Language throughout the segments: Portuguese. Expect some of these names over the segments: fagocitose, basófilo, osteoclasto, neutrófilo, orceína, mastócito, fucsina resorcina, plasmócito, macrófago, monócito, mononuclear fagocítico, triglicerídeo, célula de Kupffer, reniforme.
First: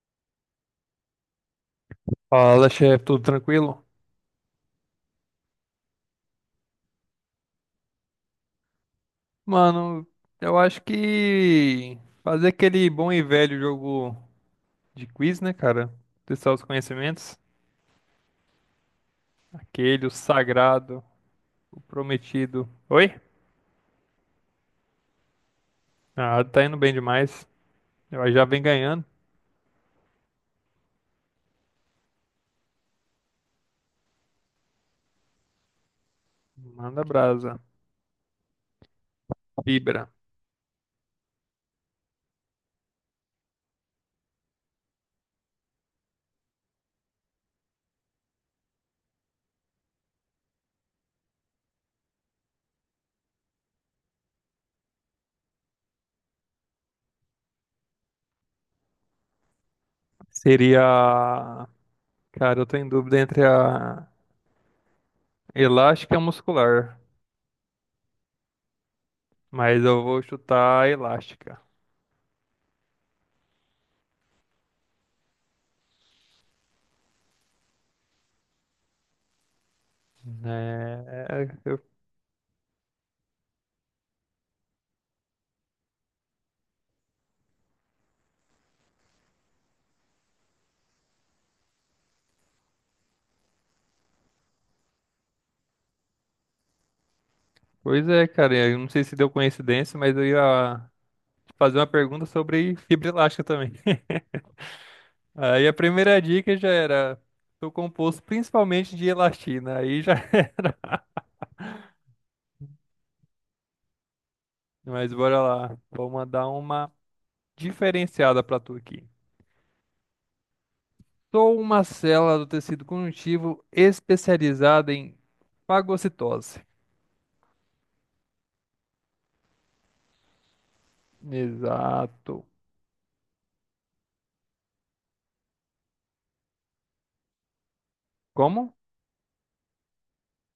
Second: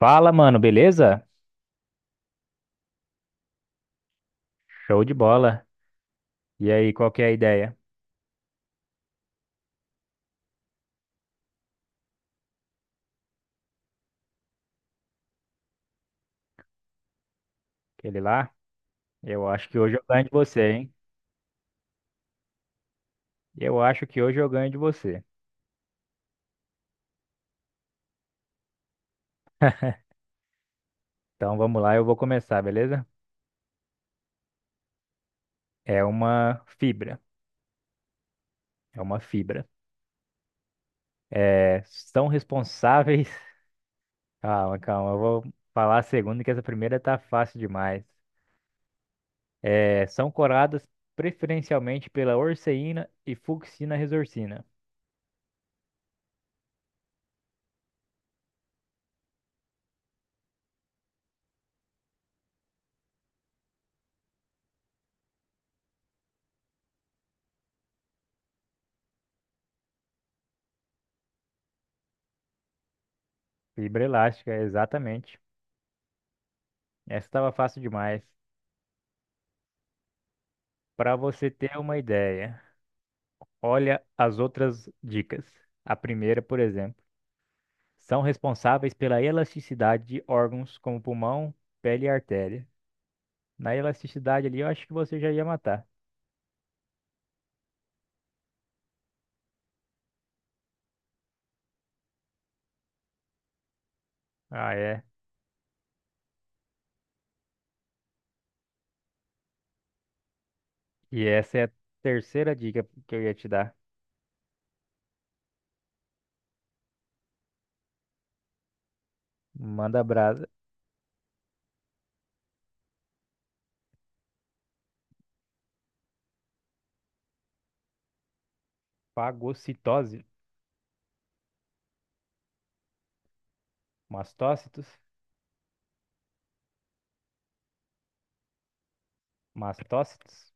Fala, mano, beleza? Fala, chefe, tudo tranquilo? Show de bola. E aí, qual que é a ideia? Mano, eu acho que fazer aquele bom e velho jogo de quiz, né, cara? Testar os conhecimentos. Aquele lá? Eu acho que hoje eu Aquele, o ganho de você, hein? sagrado, o prometido. Oi? Eu acho que hoje eu ganho de você. Ah, tá indo bem demais. Eu já vem ganhando. Então vamos lá, eu vou começar, beleza? É uma Manda fibra. brasa. É uma fibra. Vibra. É, são responsáveis. Calma, calma, eu vou falar a segunda, que essa primeira tá fácil demais. É, são coradas preferencialmente pela orceína e fucsina resorcina. Seria. Cara, eu tô em dúvida entre a elástica e a muscular. Mas eu vou chutar a elástica. Fibra elástica, exatamente. Essa estava fácil demais. Para É, você ter eu- uma ideia. Olha as outras dicas. A primeira, por exemplo, são responsáveis pela elasticidade de órgãos como pulmão, pele e artéria. Na elasticidade ali, eu acho que você já ia matar. Pois é, cara. Eu não sei se deu coincidência, mas eu ia. Fazer uma pergunta sobre fibra elástica também. Ah, é. Aí a primeira dica já era, sou composto principalmente de elastina. Aí já, E essa é a terceira dica que eu ia te dar. mas bora lá, vou mandar uma diferenciada pra tu aqui. Manda brasa. Sou uma célula do tecido conjuntivo especializada em fagocitose. Fagocitose. Exato. Mastócitos. Como? Mastócitos.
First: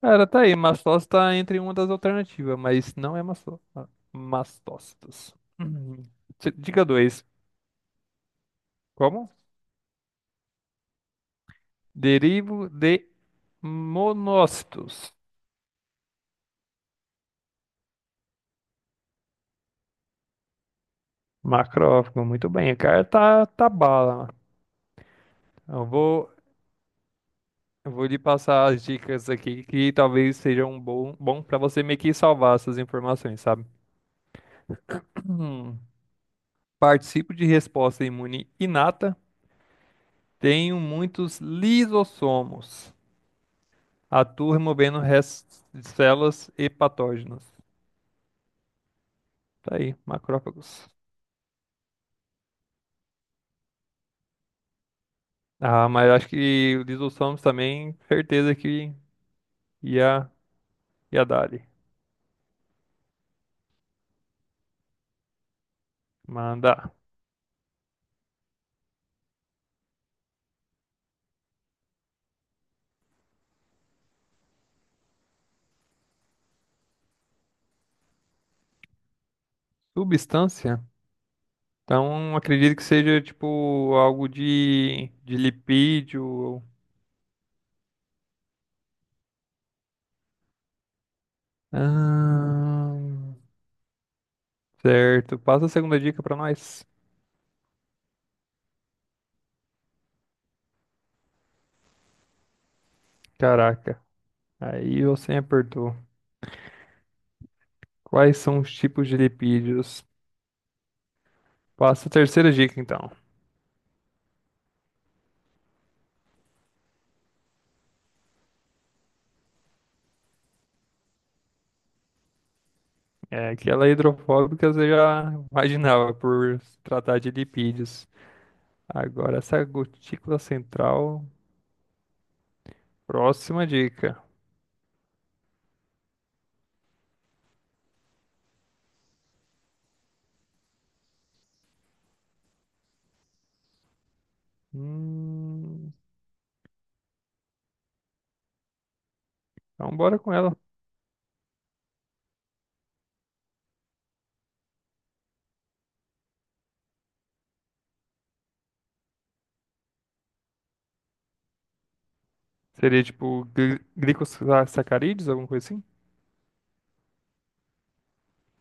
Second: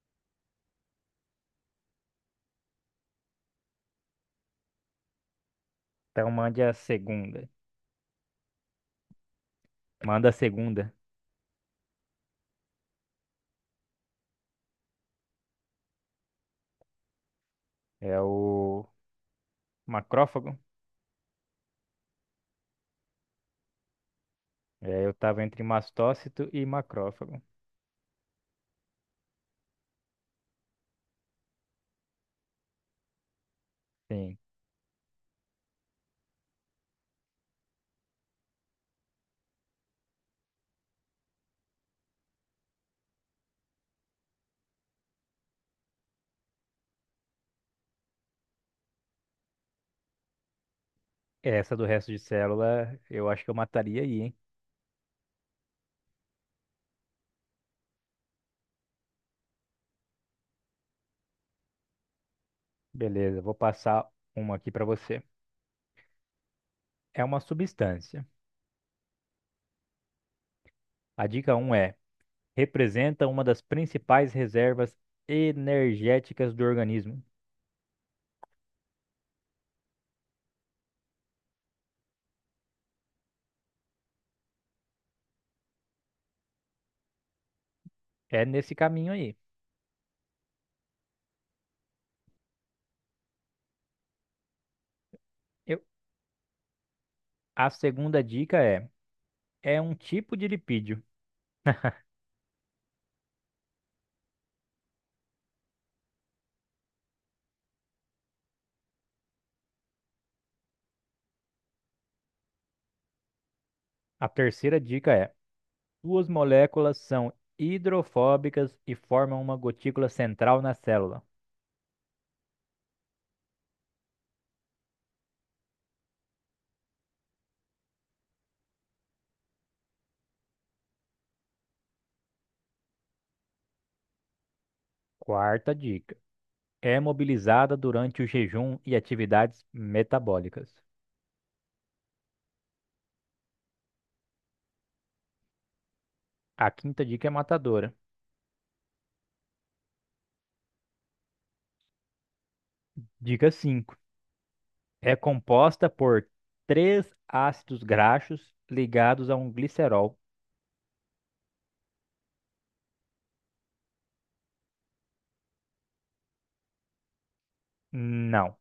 Cara, tá aí, mastose tá entre uma das alternativas, mas não é mastócitos. Uhum. Então mande a Dica 2. segunda. Como? Manda a segunda. Derivo de monócitos. É o macrófago. Macrófago, muito bem. O cara tá bala. É, eu tava entre Eu vou, mastócito e macrófago. eu vou lhe passar as dicas aqui que talvez sejam um bom para você meio que salvar essas informações, sabe? Sim. Hum. Participo de resposta imune inata. Tenho muitos lisossomos. Atuo removendo restos de células e patógenos. Tá aí, macrófagos. Essa do resto de célula, eu acho que eu mataria aí, hein? Ah, mas acho que o lisossomos também, certeza que ia, ia dar ali. Beleza, vou passar uma aqui para você. Manda. É uma substância. A dica um é: representa uma das principais reservas energéticas do organismo. Substância? Então, acredito que seja tipo algo de lipídio. É nesse caminho aí. Ahn, certo. Passa a Eu- segunda dica pra nós. a segunda dica é: é um tipo de lipídio. Caraca, aí você me apertou. Quais são os tipos de lipídios? Passa a terceira dica, então. A terceira dica é: suas moléculas são hidrofóbicas e formam uma gotícula central na célula. É que ela é hidrofóbica, você já imaginava por se tratar de lipídios. Agora, essa gotícula central. Próxima dica. Quarta dica. É mobilizada durante o jejum e atividades metabólicas. Hum, A quinta dica é matadora. então, bora com ela. Dica 5. É composta por três ácidos graxos ligados a um glicerol. Seria tipo glicosacarídeos, alguma coisa assim? Não.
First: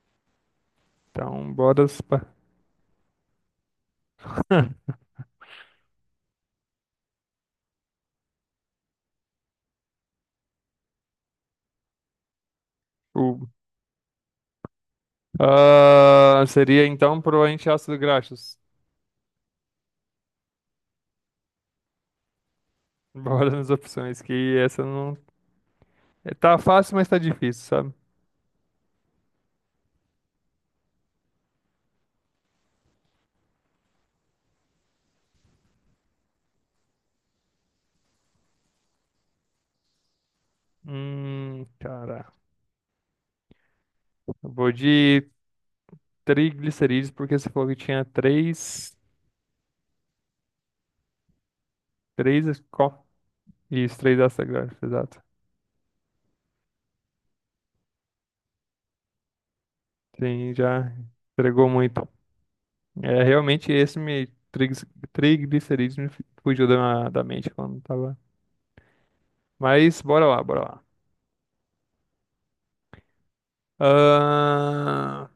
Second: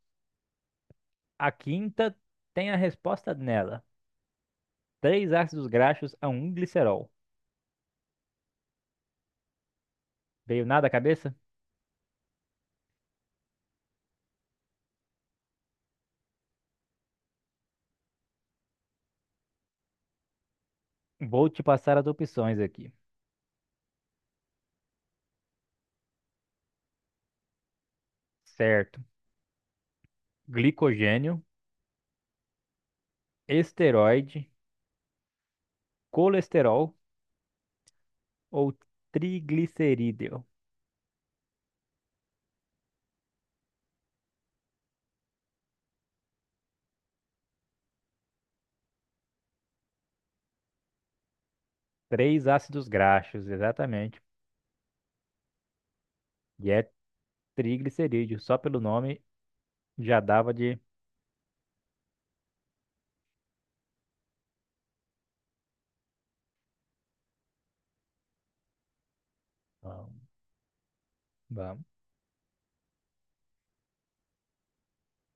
A Então, bora. Quinta tem a resposta nela. Três ácidos graxos a um glicerol. Veio nada à cabeça? O- Ah, seria então provavelmente ácido graxos. Vou te passar as opções aqui. Bora nas opções, que essa não. É, tá fácil, mas tá difícil, sabe? Certo. Glicogênio, esteroide, colesterol ou triglicerídeo. Cara. Eu vou de triglicerídeos, porque você falou que tinha três. Três. Três ácidos graxos, Isso, exatamente. três ácidos graxos, exato. E é triglicerídeo. Só pelo nome já dava Sim, de. já entregou muito. É, realmente esse me. Triglicerídeos me fugiu da mente quando tava. Mas Vamos. bora lá, bora lá. Vamos. Ahn,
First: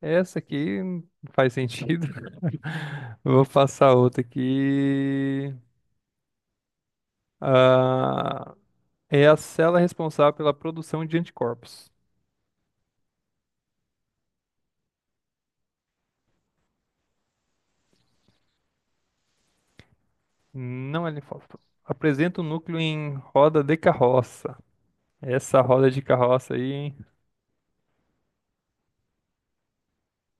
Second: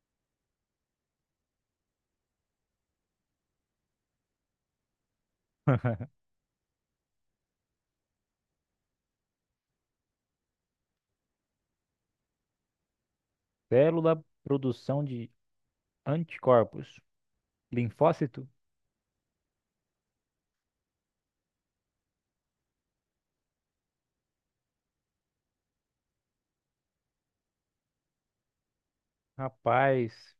essa aqui não faz sentido. Vou passar outra aqui. Ah, é a célula responsável pela produção de anticorpos. Célula produção de anticorpos. Linfócito? Não é linfócito. Apresenta o núcleo em roda de carroça. Essa roda de carroça aí, hein? Rapaz,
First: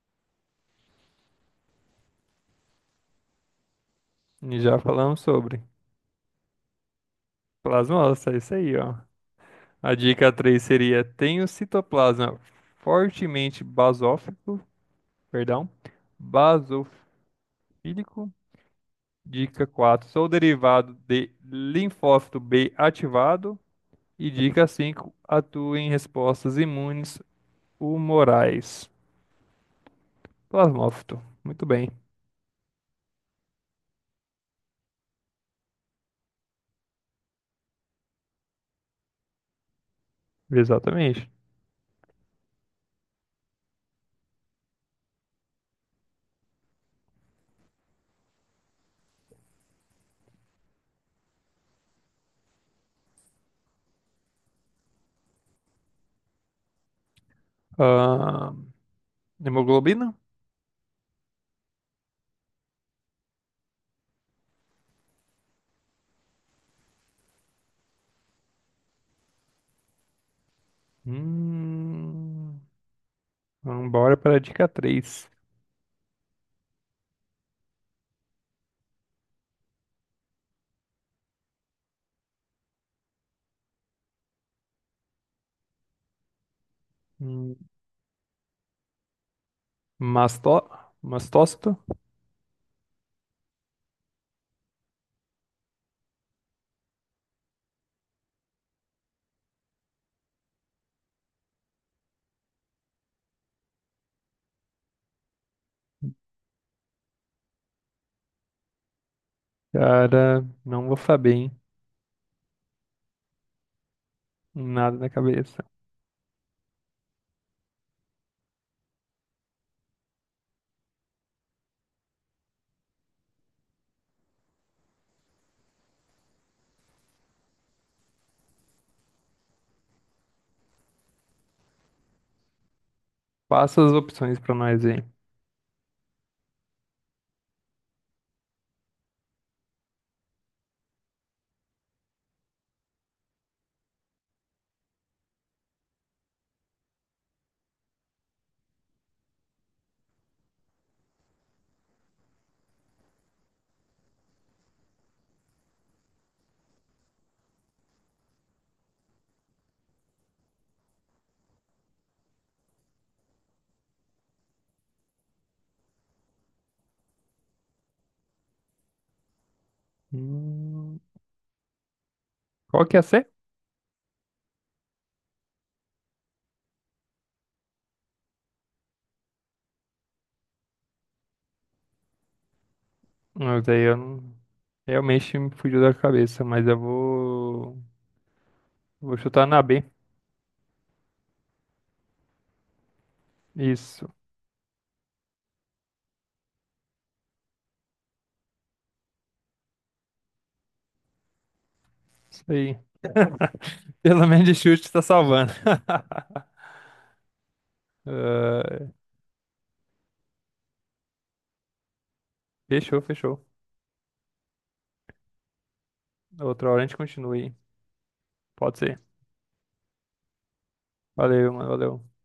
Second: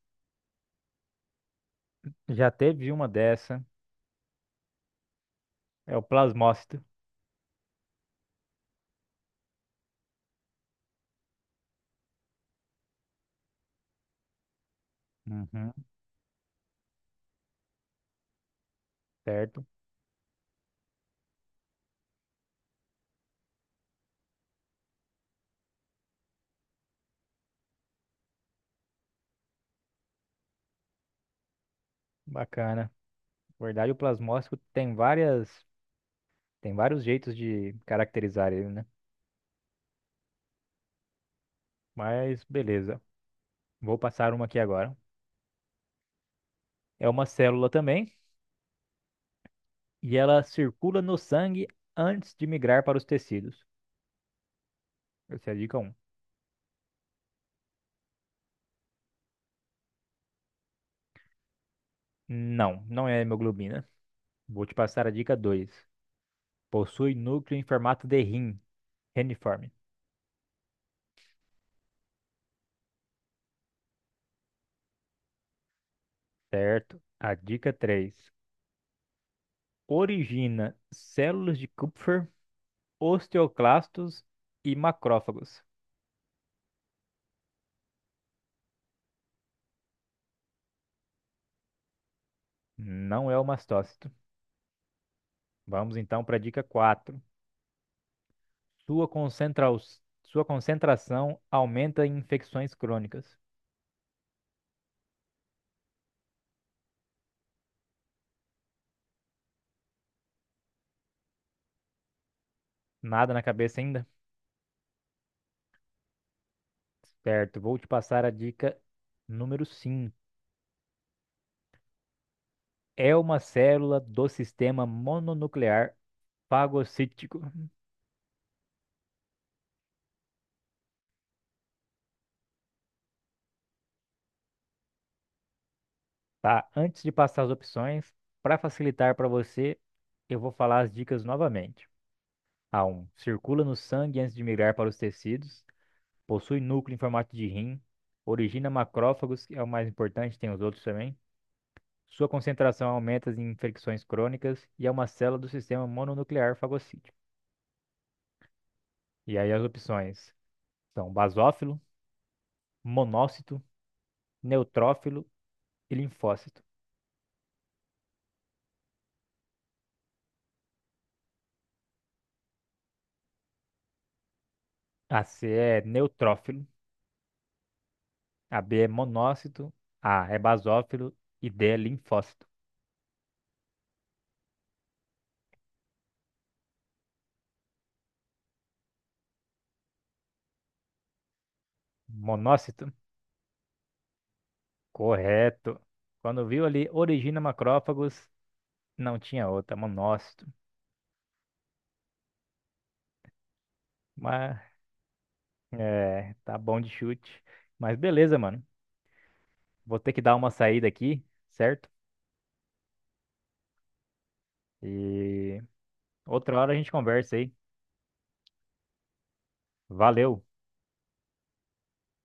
já teve uma dessa. Já falamos sobre. É o plasmócito. Plasmócito, é isso aí, ó. A dica 3 seria: tem o citoplasma fortemente basófico, perdão, Uhum, basofílico. Fílico. Dica certo? 4: sou derivado de linfócito B ativado. E dica 5: atuo em respostas imunes humorais. Plasmófito. Muito bem. Bacana. Na verdade, o plasmócito tem tem vários jeitos de caracterizar ele, né? Exatamente. Mas beleza. Vou passar uma aqui agora. É uma célula também, e ela circula no sangue antes de migrar para os tecidos. Essa é a dica 1. Ah, hemoglobina? Não, não é hemoglobina. Vou te passar a dica 2. Possui núcleo em formato de rim, reniforme. Hum, vamos bora para a dica 3. Certo. A dica 3. Origina células de Kupffer, osteoclastos e macrófagos. Hum, masto- mastócito? Não é o mastócito. Vamos então para a dica 4. Sua concentra- Sua concentração aumenta em infecções crônicas. Cara, não vou saber, hein? Nada na cabeça ainda? Nada na cabeça. Certo, vou te passar a dica número cinco. É uma célula do sistema mononuclear fagocítico. Passa as opções para nós, hein. Tá? Antes de passar as opções, para facilitar para você, eu vou falar as dicas novamente. A um: circula no sangue antes de migrar para os tecidos. Possui núcleo em formato de rim. Origina macrófagos, que é o mais importante, tem os outros também. Sua concentração aumenta em infecções crônicas e é uma célula do sistema mononuclear fagocítico. E aí as opções são basófilo, monócito, neutrófilo e linfócito. Hum, qual que é a C? A C é neutrófilo, a B é monócito, A é basófilo e D é linfócito. Mas aí eu não... Realmente me fugiu da cabeça, mas eu vou... Vou chutar na B. Monócito? Isso. Correto. Quando viu ali origina macrófagos, não tinha outra, monócito. Isso aí. Pelo menos de Mas chute tá salvando. é, tá bom de chute. Mas beleza, mano. Ah, Vou ter que dar uma saída aqui, certo? fechou, fechou. E outra Outra hora a hora a gente gente continua conversa aí. aí. Pode ser. Valeu. Valeu, mano. Valeu.